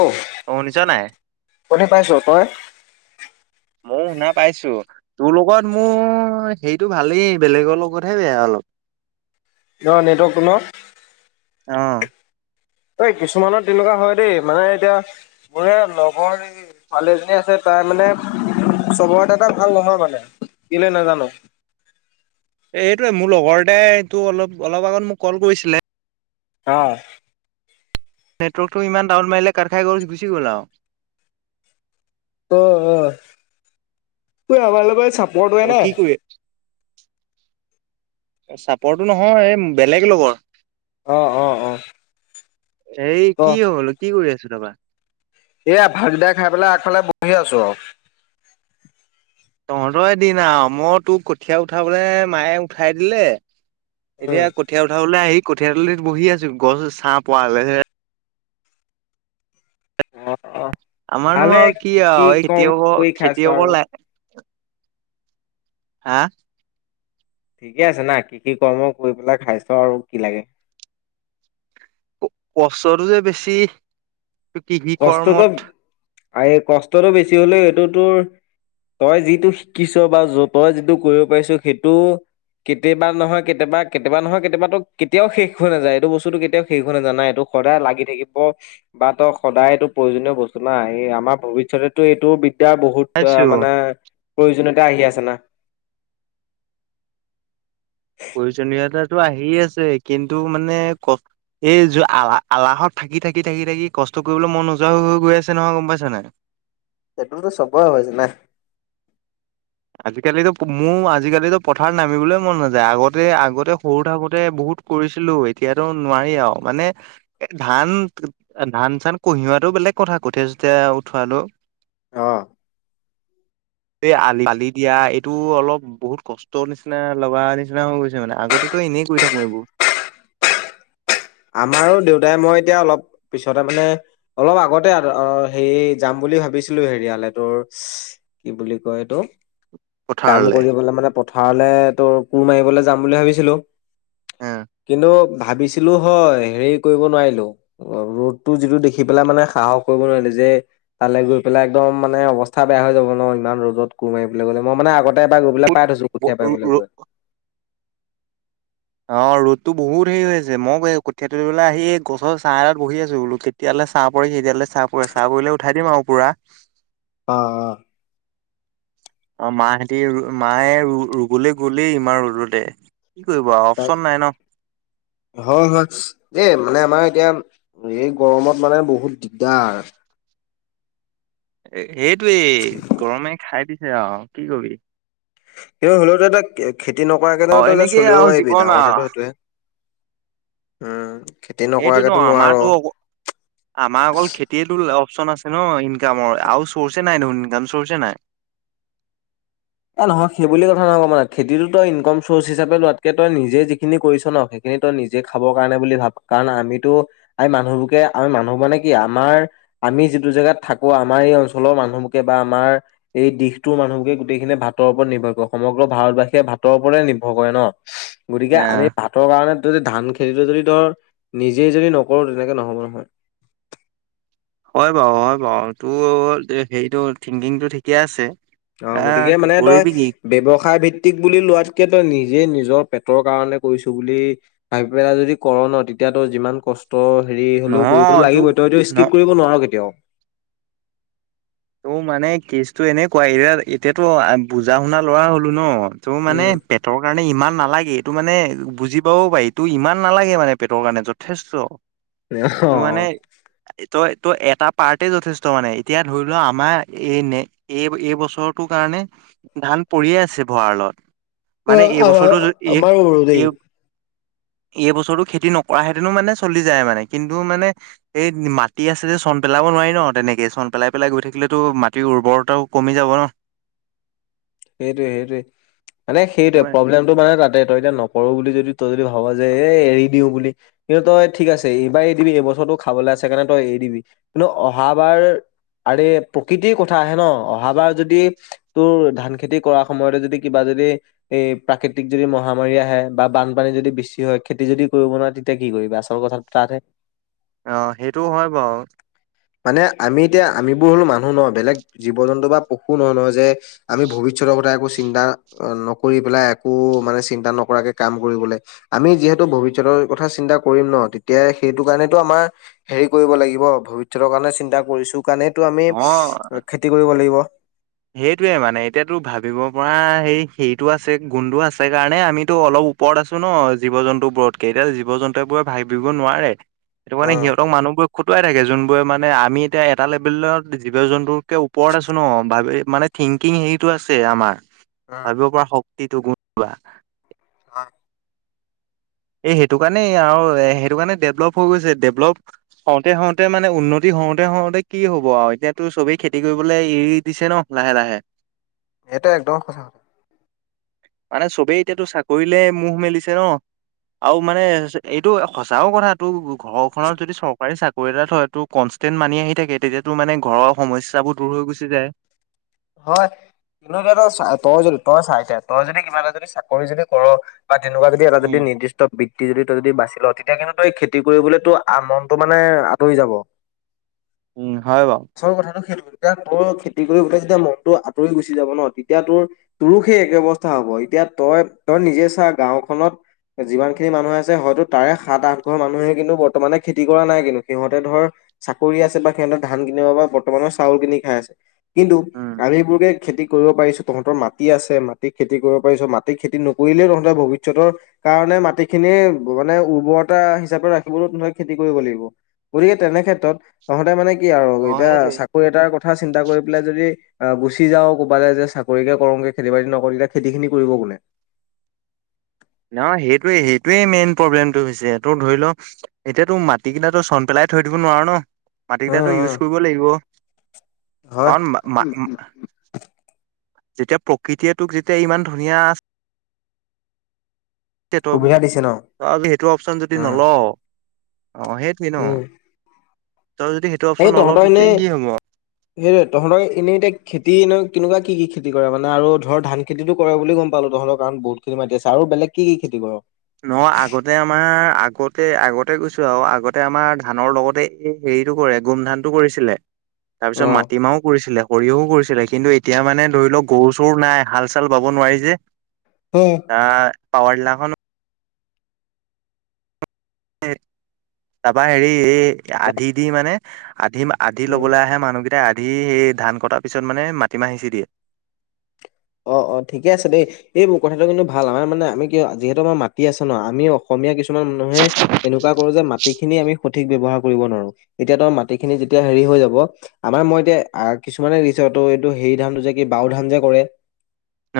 অ' শুনিছ নাই শুনি পাইছ তই? [unintelligible] শুনা পাইছো তোৰ লগত মোৰ হেইটো ভালেই বেলেগৰ লগতহে বেয়া অলপ। [inaudible] ন' নেটৱৰ্ক টো ন'? অ '। ঐ কিছুমানৰ তেনেকুৱা হয় দেই মানে এতিয়া মোৰে লগৰ ছোৱালী এজনী আছে তা তাই মানে চবৰ টাটা ভাল নহয় মানে কেলে নাজানো। এই এইটোৱে মোৰ লগৰ এটাই টো অলপ অলপ আগত মোক কল কৰিছিলে। অ', নেটৱৰ্কটো ইমান ডাউন মাৰিলে কাত খাই গল গুচি গল আৰু। অ', অ', তোৰ আমাৰ লগত চাপ কি কৰি আছ চাপৰটো নহয় এই বেলেগ লগৰ। অ', অ', অ', হেৰি অ', কি হল কি কৰি আছ তাৰপা এয়া ভাত কিতা খাই পেলাই আগফালে বহি আছো আৰু। তহঁতৰ এ দিন আৰু মই তোক কঠীয়া উঠাবলৈ মায়ে উঠাই দিলে এতিয়া উম। কঠীয়া উঠাবলৈ আহি কঠীয়া তলিত বহি আছো গছ ছাহ পোৱা অ', অ', আমাৰনো ভালে আৰু কি কৃষি আৰু এই কম খেতিয়কৰ কৰি খাইছো খেতিয়কৰ আৰু হাঁ ঠিকে আছে না কৃষি কৰ্ম কৰি পেলাই খাইছ আৰু কি লাগে। কষ্টটো যে বেছি কৃষি কৰ্মত। আৰে কষ্টটো বেছি হ'লেও এইটো তোৰ তই যিটো শিকিছ বা য তই যিটো কৰিব পাৰিছ সেইটো কেতিয়াবা নহয় কেতিয়াবা কেতিয়াবা নহয় কেতিয়াবাতো কেতিয়াও শেষ হৈ নাযায় এইটো বস্তুটো কেতিয়াও শেষ হৈ নাযায় না এইটো। সদায় লাগি থাকিব বা ত সদায় এইটো প্ৰয়োজনীয় বস্তু না এই আমাৰ ভৱিষ্যতেটো এইটো ইয়াৰ বহুত পাইছো অ', মানে প্ৰয়োজনীয়তা আহি আছে না। টো আহি আছে কিন্তু মানে ক এই য আল আলাহত থাকি থাকি থাকি থাকি কষ্ট কৰিবলৈ মন নোযোৱা হৈ হৈ গৈ আছে নহয় গম পাইছ নে। সেইটোতো চবৰে হৈছে না আজিকালিতো মোৰ আজিকালিতো পথাৰত নামিবলৈ মন নাযায় আগতে আগতে সৰু থাকোতে বহুত ত কৰিছিলো এতিয়াতো নোৱাৰি আৰু মানে এ ধান ধান চান কহিওৱাতো বেলেগ কথা কঠীয় চঠীয়া উঠোৱাটো অ, এই আলি আলি দিয়া এইটো অলপ বহুত কষ্টৰ নিচিনা লগা নিচিনা হৈ গৈছে মানে আগতে ত এনেই কৰি থাকো এইবোৰ। আমাৰো দেউতাই মই এতিয়া অলপ পিছতে মানে অলপ আগতে হে যাম বুলি ভাবিছিলো হেৰিয়ালে তোৰ কি বুলি কয় ইটো কাম পথাৰলে। কৰিবলে মানে পথাৰলে তোৰ কোৰ মাৰিবলৈ যাম বুলি ভাবিছিলো। কিন্তু ভাবিছিলো হয় হেৰি কৰিব নোৱাৰিলো ৰ'দটো যিটো দেখি পেলাই মানে সাহস কৰিব নোৱাৰিলো যে তালে গৈ পেলায় একদম মানে অৱস্থা বেয়া হৈ যাব ন ইমান ৰ'দত কোৰ মাৰিবলৈ গ'লে মই মানে আগতে তে এবাৰ গৈ পেলে পাই থৈছো কঠিয়া পাৰিবলে গৈ। অঁ ৰ'দতো বহুত হেৰি হৈ আছে মই কঠীয়া তুলিবলে আহি এই গছৰ ছাঁ এটাত বহি আছো বোলো কেতিয়ালে ছাঁ পৰে কেতিয়ালৈ ছাঁ পৰে ছাঁ পৰিলে উঠাই দিম আৰু পুৰা। অ', অ', অঁ মাহেতি মায়ে ৰুবলৈ গলেই ইমান ৰদতে। কি কৰিব আৰু তাক অপচন নাই ন হয় হয় এই মানে আমাৰ এতিয়া এই গৰমত মানে বহুত দিগদাৰ। এটোৱেই গৰমে খাই দিছে আৰু কি কবি। কিন্তু হ'লেও যে তই খেতি নকৰাকে জানো অ' তই এনেকেই চলিব আৰু পাৰিবি জীৱন ডাঙৰ আৰু কথাটো সেইটোৱেই। উম, খেতি সেইটোতো নকৰাকেতো নোৱাৰ। আমাৰতো আমাৰ অকল খেতিয়েতো অপচন আছে ন ইনকামৰ আৰু চৰ্ছে নাই ন ইনকাম চৰ্ছে নাই। এ নহয় সেই বুলি কথা নহব মানে খেতিতো তই ইনকম চৰ্চ হিচাপে লোৱাতকে তই নিজে যিখিনি কৰিছ ন সেইখিনি নিজে খাবৰ কাৰণে বুলি ভাব কাৰণ আমিতো আমি মানুহবোৰে আমি মানুহ মানে কি আমাৰ আমি যিটো জেগাত থাকো আমাৰ এই অঞ্চলৰ মানুহকে বা আমাৰ এই দিশটোৰ মানুহবোৰে গোটেইখিনি ভাতৰ ওপৰত নিৰ্ভৰ কৰে সমগ্ৰ ভাৰতবাসীয়ে ভাতৰ ওপৰে নিভৰ কৰে ন গতিকে আমি এ ভাতৰ কাৰণে দি ধান খেতি যদি ধৰ নিজে যদি নকৰো তেনেকে নহব নহয় হয় বাৰু হয় বাৰু তোৰ হেৰিটো থিংকিংটো ঠিকে আছে অঁ আহ গতিকে মানে তই কৰিবি কি ব্যৱসায় ভিত্তিক বুলি লোৱাত কে তই নিজে নিজৰ পেটৰ কাৰনে কৰিছো বুলি ভাবি পেলাই যদি কৰ ন তেতিয়া তই যিমান ক কষ্ট হেৰি হ'লেও কৰিবতো নহয় তোৰ লাগিবই তইতো ন স্কিপ কৰিব নোৱাৰ কেতিয়াও তোৰ মানে কেচতটো এনেকুৱা এতিয়া এতিয়াতো বুজা শুনা লৰা হলো ন টো মানে উম পেটৰ কাৰণে ইমান নাল নালাগে এইটো মানে বুজি পাব পাৰি তোৰ ইমান নালাগে মানে পেটৰ কাৰণে যথেষ্ট ত মানে তই তই এটা পাৰ্টেই যথেষ্ট মানে এতিয়া ধৰি আমাৰ এই ন এই এই বছৰটোৰ কাৰণে ধান পৰিয়ে আছে ভঁৰালত অ মানে অ এইবছৰটো যেদি এই আমাৰ আমাৰো দেই এই এই বছৰটো খেতি নকৰা হেতেনো মানে চলি যায় মানে কিন্তু মানে এই মাটি আছে যে চ পেলাব নোৱাৰি ন তেনেকে, চন পেলাই পেলাই গৈ থাকিলেতো মাটিৰ উৰ্বৰতাও কমি যাব ন! সেইটোৱে, সেইটোৱে মানে সেইটো সেইটোৱে মানে প্ৰব্লেমটো মানে তাতে তই এতিয়া নকৰো বুলি যদি তই যদি ভাব যে এ, এৰি দিও বুলি, কিন্তু তই ঠিক আছে এইবাৰ এৰিদিবি এইবছৰটো খাবলৈ আছে কাৰণে তই এৰি দিবি, কিন্তু অহাবাৰ আৰে প্ৰকৃতিৰ কথা আহে ন! অহাবাৰ যদি তোৰ ধানখেত খেতি কৰা সময়তে যদি কিবা যদি এই প্ৰাকৃতিক যদি মহামাৰী আহে বা বানপানী যদি বেছি হয় খেতি যদি কৰিব নোৱাৰে তেতিয়া কি কৰিবি আচল কথাটো তাত হে অঁ সেইটোও হয় বাৰু মানে আমি এতিয়া আমিবোৰ হলো মানুহ ন বেলেগ জীৱ জন্তু বা পশু নহয় নহয় যে আমি ভৱিষ্য কথা একো চিন্তা নকৰি পেলাই একো মানে চিন্তা নকৰাকে কাম কৰিবলৈ আমি যিহেতু ভৱিষ্যতৰ কথা চিন্তা কৰিম ন তেতিয়া সেইটো কাৰণেতটো আমাৰ হেৰি কৰিব লাগিব ভৱিষ্যতৰ লৈ, চিন্তা কৰিছো কাৰণেইটো আমি, অ খেতি কৰিব লাগিব। সেইটোয়ে মানে এতিয়াতো ভাবিব পৰা সেই হেৰিটো আছে গুণটো আছে কাৰণে আমিতো অলপ ওপৰত আছো ন জীৱ জন্তু বোৰতকে, এতিয়া জীৱ জন্তুৱে বোৰে ভাবিব নোৱাৰে। সেইটো মানে উম সিহঁতক মানুহবোৰ খুদ উটাই থাকে জোনবোৰে মানে আমি এতিয়া এটা লেভেলত জীৱ জন্তুতকে ওপৰত আছো ন, ভাবে মানে থিংকিং হেৰিটো আছে আমাৰ। উম ভাবিব পৰা শক্তিটো [unintelligible] হয়। এই সেইটো কাৰণে আৰু সেইটো কাৰণে ডেভলপ হৈ গৈছে, ডেভলপ হওঁতে হওঁতে মানে উন্নতি হওঁতে, হওঁতে কি হব আৰু এতিয়াতো চবেই খেতি কৰিবলৈ এৰি দিছে নহ লাহে লাহে। এটা একদম সঁচা। মানে চবেই এতিয়াতো চাকৰিলে মোহ মেলিছে ন! আও মানে এইটো সঁচাও কথাটো ঘৰখনত যদি চৰকাৰী চাকৰি এটা থয় তো কনচ ষ্টেণ্ড মানি আহি থাকে তেতিয়াতো মানে ঘৰৰ সমস্যাবোৰ দূৰ হৈ গুচি যায়। হয়, কিন্তু তই চা তই যদি, তই চা এতিয়া, তই যদি কিবা এটা যদি চাকৰি যদি কৰ বা তেনেকুৱা যদি এটা যদি উম নিৰ্দিষ্ট বৃত্তি যদি তই যদি বাচি লৱ তেতিয়া কিন্ত তই খেতি কৰিবলৈতো আমনটো মানে আঁতৰি যাব। উম হয় বাও। আচল কথাটো সেইটো এতিয়া তয়ো খেতি কৰি উঠাইছিল। য়া, মনতটো আঁতৰি গুচি যাব ন, তেতিয়া তোৰ তোৰো সেই একে অৱস্থা হব এতিয়া তই, তই নিজে চা গাঁওখনত যিমান খিনি মানুহ আছে হয়তো তাৰে সাত আঠ ঘৰ মানুহে কিন্তু বৰ্তমানে খেতি কৰা নাই কিন্তু, সিহঁতে ধৰ চাকৰি আছে বা সিহঁতৰ ধান কিনিব বা বৰ্তমানৰ চাউল কিনি খাই আছে। কিন্তু আম বোৰে খেতি কৰিব পাৰিছো তহঁতৰ মাটি আছে, মাটিত খেতি কৰিব পাৰিছ মাটিত খেতি নকৰিলেও তহঁতে বহুত ভৱিষ্যতৰ কাৰণে মাটিখিনি মানে উৰ্বৰতা হিচাপে ৰাখিবলৈ কোনোবাই খেতি কৰিব লাগিব। গতিকে তেনে ক্ষেত্ৰত, তহঁতে মানে কি আৰু অ এতিয়া সেইটোৱে চাকৰি এটাৰ কথা চিন্তা কৰি পেলাই যদি অ', গুচি যাৱ ক'বালে যে চাকৰিকে কৰোংগে খেতি বাতি নকৰিলে খেতি খিনি কৰিব কোনে! নহ সেইটোৱে, সেইটোৱে মেইন প্ৰব্লেমটো হৈছে তোৰ ধৰি ল, এতিয়াতো মাটি কিটাটো চন পেলাই থৈ দিব নোৱাৰো ন! মাটি উম কিটাটো ইউজ উম কৰিব লাগিব। হয়। কাৰণ মা- মা যেতিয়া প্ৰকৃতিয়ে তোক যেতিয়া ইমান ধুনীয়া তিয়া তই বো, সুবিধা দিছে ন সেইটো অপচন যদি উম। নলৱ অ', সেইটোৱে ন! তই যদি সেইটো অপচন সেই নলও তহঁতৰ তেতিয়া এনেই, কি হব সেই তহঁতৰ এনেই এতিয়াক খেতি নো কেনেকোৱা কি কি খেতি কৰে মানে আৰু ধৰ ধান খেতিটো কৰে বুলি গম পালো তহঁৰ কাৰণ বহুত খিনি মাটি আছে আৰু বেলেগ কি কি খেতি কৰ? নয় আগতে আমাৰ, আগতে আগতে গৈছো আৰু আগতে আমাৰ ধানৰ লগতে এই হে হেৰিটো কৰে গোমধান টো কৰিছিলে, অ তাৰপিছত মাটিমাহও কৰিছিলে। সৰিয়হো কৰিছিলে কিন্তু এতিয়া মানে ধৰি ল' লওক গৰু চৰু নাই হাল চাল বাব নোৱাৰি যে হয়। [unintelligible] তাপা হেৰি এই আধি দি মানে আধিম আধি উম। লবলৈ আহে মানুহকেই তে আধি সেই ধান কটা পিছত মানে মাটিমাহ সিঁচি দিয়ে অঁ ঠিকে আছে দেই এই মোৰ কথাটো কিন্তু ভাল নহয় আমাৰ মানে আমি কিয় যিহেতু আমাৰ মাটি আছে ন আমি অসমীয়া কিছু কিছুমান মানুহে এনেকুৱা কৰো যে মাট মাটিখিনি আমি সঠিক ব্যৱহাৰ কৰিব নোৱাৰো। এতিয়া ত' মাটিখিনি যেতিয়া হেৰি হৈ যাব, আমাৰ মই এতিয়া আগ কিছুমানে ৰিচতো এইটো হেৰি ধানটো যে কি বাওঁধানটো যে কৰে।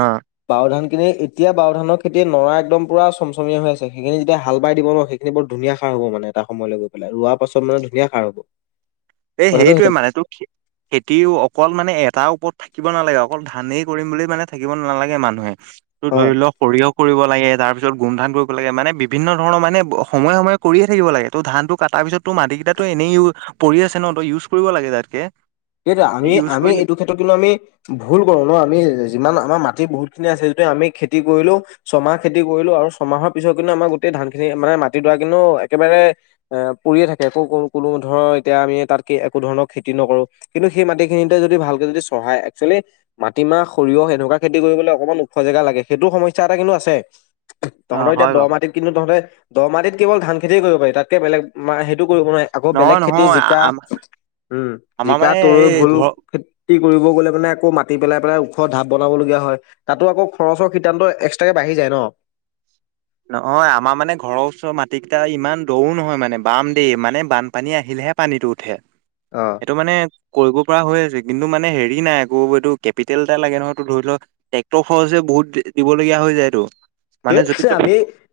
অ বাওঁধান এ, এতিয়া বাওঁধানৰ খেতি নৰা একদম পুৰা চমচমীয়া হৈ আছে। সেইখিনি যেতিয়া হাল বাই দিব ন সেইখিনি বৰ ধুনীয়া সাৰ হব মানে এটা সময়লৈ গৈ পেলাই, ৰোৱাৰ পাছত মানে ধুনীয়া সাৰ হ'ব। এ কথাটো হেইটোৱে সেইটো মানে তোৰ খে খেতিও অকল মানে এট তাৰ ওপৰত থাকিব নালাগে অকল ধানেই কৰিম বুলি মানে থাকিব নালাগে মানুহে তো অ ধৰি লওক সৰিয়হ কৰিব লাগে তাৰপিছত গোমধান কৰিব লাগে মানে বিভিন্ন ধৰণৰ মানে সময়ে সময়ে কৰিয়ে থাকিব লাগে ত' ধানটো কাটাৰ পিছতো মাটি কেইটাটো এনেই ইউ পৰি আছে ন ত' ইউজ কৰিব লাগে তাতকে তাকেটো এই আমি ইউজ আমি কৰিলে এইটো ক্ষেত্ৰত কিন্তু আমি ভুল কৰো ন আমি যিমান আমাৰ মাটি বহুত যিখিনি আছে যিটো আমি খেতি কৰিলো ছমাহ খেতি কৰিলো আৰু ছয়মাহৰ পিছত কিন্তু আমাৰ গোটেই ধান খিনি মানে মাটি দৰা কিন্তু একেবাৰে এ পৰিয়ে থাকে একো কো কোনো ধৰক এতিয়া আমি তাত একো ধৰণৰ খেতি নকৰো কিন্তু সেই মাটিখিনিতে যদি ভালকে যদি চহাই এক্সুৱেলি মাটিমাহ সৰিয়হ এনেকুৱা খেতি কৰিবলৈ অকণমান ওখ জেগা জেগা লাগে সেইটো সমস্যা এটা কিন্তু আছে অ তহঁতৰ এতিয়া হয় দ বাৰু মাটিত কিন্তু তহঁতে দ মাটিত কেৱল ধান খেতিয়ে কৰিব পাৰি তাতকে বেলেগ মাহ টো কৰিব নোৱাৰে আকৌ নহয় বেলেগ খেতি নহয় জিকা আম উম আমাৰ জিকা মানে তৰৈ এই ভুল ঘৰ খেত খেতি কৰিব গলে আকৌ মাতি পেলাই পেলাই ওখ ঢাপ বনাবলগীয়া হয় তাতো আকৌ খৰচৰ সিদ্ধান্ত এক্সট্ৰাকে বাঢ়ে আহি যায় ন নহয় আমাৰ মানে ঘৰৰ ওচৰৰ মাটি কিটা ইমান দৌও নহয় মানে বাম দেই মানে বানপানী আহিলে হে পানীটো উঠে অ'। সেইটো মানে কৰিব পৰা হৈ আছে কিন্তু মানে হেৰি নাই আকৌ এইটো কেপিটেল এটা লাগে নহয়ো ধৰি লও ট্ৰেক্টৰ খৰচে বহুত বেছি দি দিবলগীয়া হয় হৈ যায় তো এইছে আমি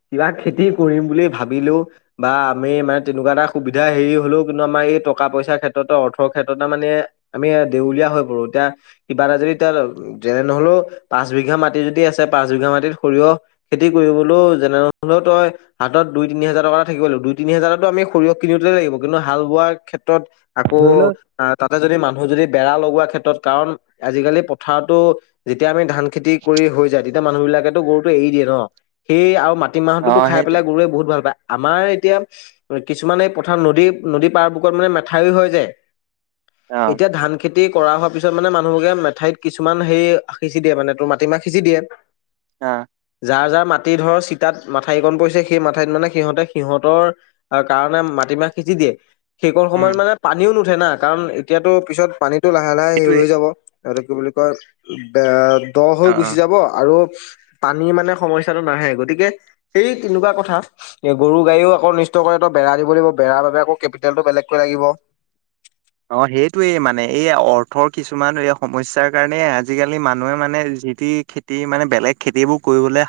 কিবা খেতি কৰিম বুলি ভাবিলেও বা আমি মানে তেনেকুৱা এটা সুবিধা হেৰি হলেও কিন্তু আমাৰ এই টকা পইচা ক্ষেত্ৰত অৰ্থৰ ক্ষেত্ৰত মানে আমি দেউলীয়া হৈ পৰো এতিয়া কিবা এটা যদি তেওঁ যেনে নহলেও পাঁচ বিঘা মাটি যদি আছে পাঁচ বিঘা মাটিত সৰিয়হ খেতি কৰিবলৈও যেনেহলেও তই হাতত দুই তিনি হাজাৰ টকা থাকিবল দুই তিনি হাজাৰতো আমি সৰিয়হ কিনি কিন্তু হাল বোৱাৰ ক্ষেত্ৰত আকৌ ধৰি লও তাতে যদি মানুহ যদি বেৰা লগোৱা ক্ষেত্ৰত কাৰণ আজিকালি পথাৰতো যেতিয়া আমি ধান খেতি কৰি হৈ যায় তেতিয়া মানুহ বিলাকে গৰুটো এৰি দিয়ে ন সেই আৰু অ মাটিমাহতোতো খাই সেইটোৱে পেলাই আমাৰ এতিয়া কিছুমান এই পথাৰ নদী নদী পাৰ বুকত মানে মেঠাওৰী হৈ যায় অ এতিয়া ধান খেতি কৰা হোৱা পিছত মানে মানুহকে মেঠাইত কিছুমান সেই সিঁচি দিয়ে মানে তোৰ মাটিমাহ সিঁচি দিয়ে অঁ যাৰ যাৰ মাটি ধৰ চিতাত মাথাইকণ পৰিছে সেই মাথাইত মানে সিহঁতে সিহঁতৰ কাৰণে মাটিমাহ সিচি দিয়ে সেইকন উম সময়ত মানে পানীও নুঠে না কাৰণ এতিয়াতো পিছত পানীতটো লাহে লাহে হেৰি সেইটোৱে হৈ যাব আৰু কি বুলি কয় বে দ হৈ অ অ গুচি যাব আৰু পানী মানে সমস্যাটো নাহে গতিকে সেই তেনেকুৱা কথা এ গৰু গাইয়েও আকৌ অনিষ্ট কৰে বেৰা দিব লাগিব বেৰাৰ লগাই আকৌ কেপিটেলটো বেলেগকৈ লাগিব [inaudible] অঁ সেইটোয়েই মানে এই অৰ্থৰ কিছুমান এই সমস্যাৰ কাৰণে আজিকালি মানুহে মানে যি তি খেতি মানে বেলেগ খেতি বোৰ কৰিবলে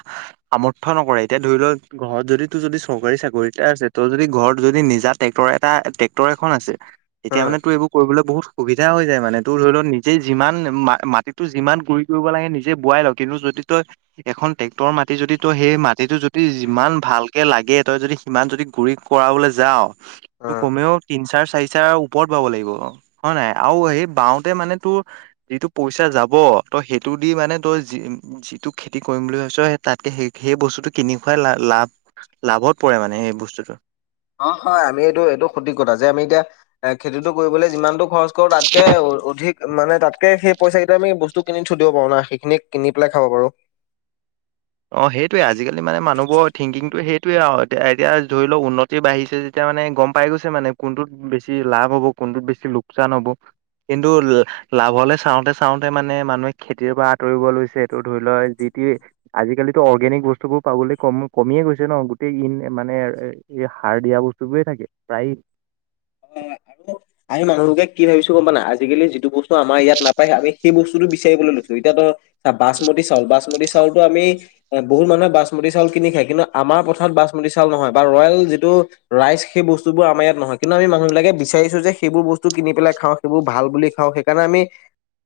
সামৰ্থ নকৰে এতিয়া ধৰি লও ঘৰত যদি তো যদি যদি চৰকাৰী চাকৰি এটা আছে ত যদি ঘৰত যদি নিজা ট্ৰেক্টৰ এটা ট্ৰেক্টৰ এখন আছে। তেতিয়া উম মানে তো এইবোৰ কৰিবলৈ বহুত সুবিধা হৈ যায় মানে তোৰ ধৰি লওক নিজে যিমান মাটিতো যিমান গুৰি কৰিব লাগে নিজে বোৱাই ল কিন্তু যদি‌ য তই এখন ট্ৰেক্টৰৰ মাটি যদি তই সেই মাটিটো যদি যিমান ভালকে লাগে তই যদি সিমান যদি গুৰি কৰাবলৈ যাওঁ উম। কমেও তিন চাৰ চাৰি চাৰ ওপৰত পাব লাগিব হয় না নাই আৰু সেই বাওঁতে মানে তোৰ যিটো পইচা যাব তই সেইটো [unintelligible] লাভত পৰে মানে হেই বস্তুটো অ' হয় আমি এইটো এইটো সঠিক কথা যে আমি এতিয়া এ খেতিটো কৰিবলৈ যিমানতটো খৰচ কৰো তাতকে অধিক মানে তাতকে সেই পইচা কেইটা আমি বস্তু কিনি থৈ দিব পাৰো না সেইখিনি কিনি পেলাই খাব পাৰো। [inaudible] অ' সেইটোৱে আজিকালি মানে মানুহবোৰ থিংকিংটো সেইটোৱে আৰু এতিয়া এতিয়া ধৰি লওক উন্নতি বাঢ়িছে যেতিয়া মানে গম পাই গৈছে মানে কোনটোত বেছি লাভ হ'ব কোনটোত বেছি লোকচান হব। কিন্তু লাভলে চাওঁতে চাওঁতে মানে মানুহে খেতিৰ পৰা আঁতৰিব লৈছে এইটো ধৰি লও যি ে [unintelligible] আজিকালিতো অৰ্গেনিক বস্তু বোৰ পাবলৈ কম কমিয়ে গৈছে ন গোটেই ইন মানে এ এই সাৰ দিয়া বস্তু। চবে থাকে প্ৰায়ে। অ', আৰু আমি মানুহবোৰে কি ভাবিছো গম পানা আজিকালি যি যিটো বস্তু আমাৰ ইয়াত নাপায় আম সেই বস্তুটো বিচাৰিব লো এতিয়া তো বাচমতি চাউল, বাচমততি চাউলতো আমি বহুত মানুহে বাচমতি চাউল কিনি খায় কিন্তু আমাৰ পথাৰত বাচমতি চউল নহয় বা ৰয়েল যিটো ৰাইচ সেই বস্তুবোৰ আমাৰ ইয়াত নহয়। কিন্তু আমি মানুহ বিলাকে বিচাৰিছো যে সেইবোৰ বস্তু কিনি পেলাই খাওঁ সেইবোৰ ভাল বুলি খাওঁ সেইকাৰণে আমি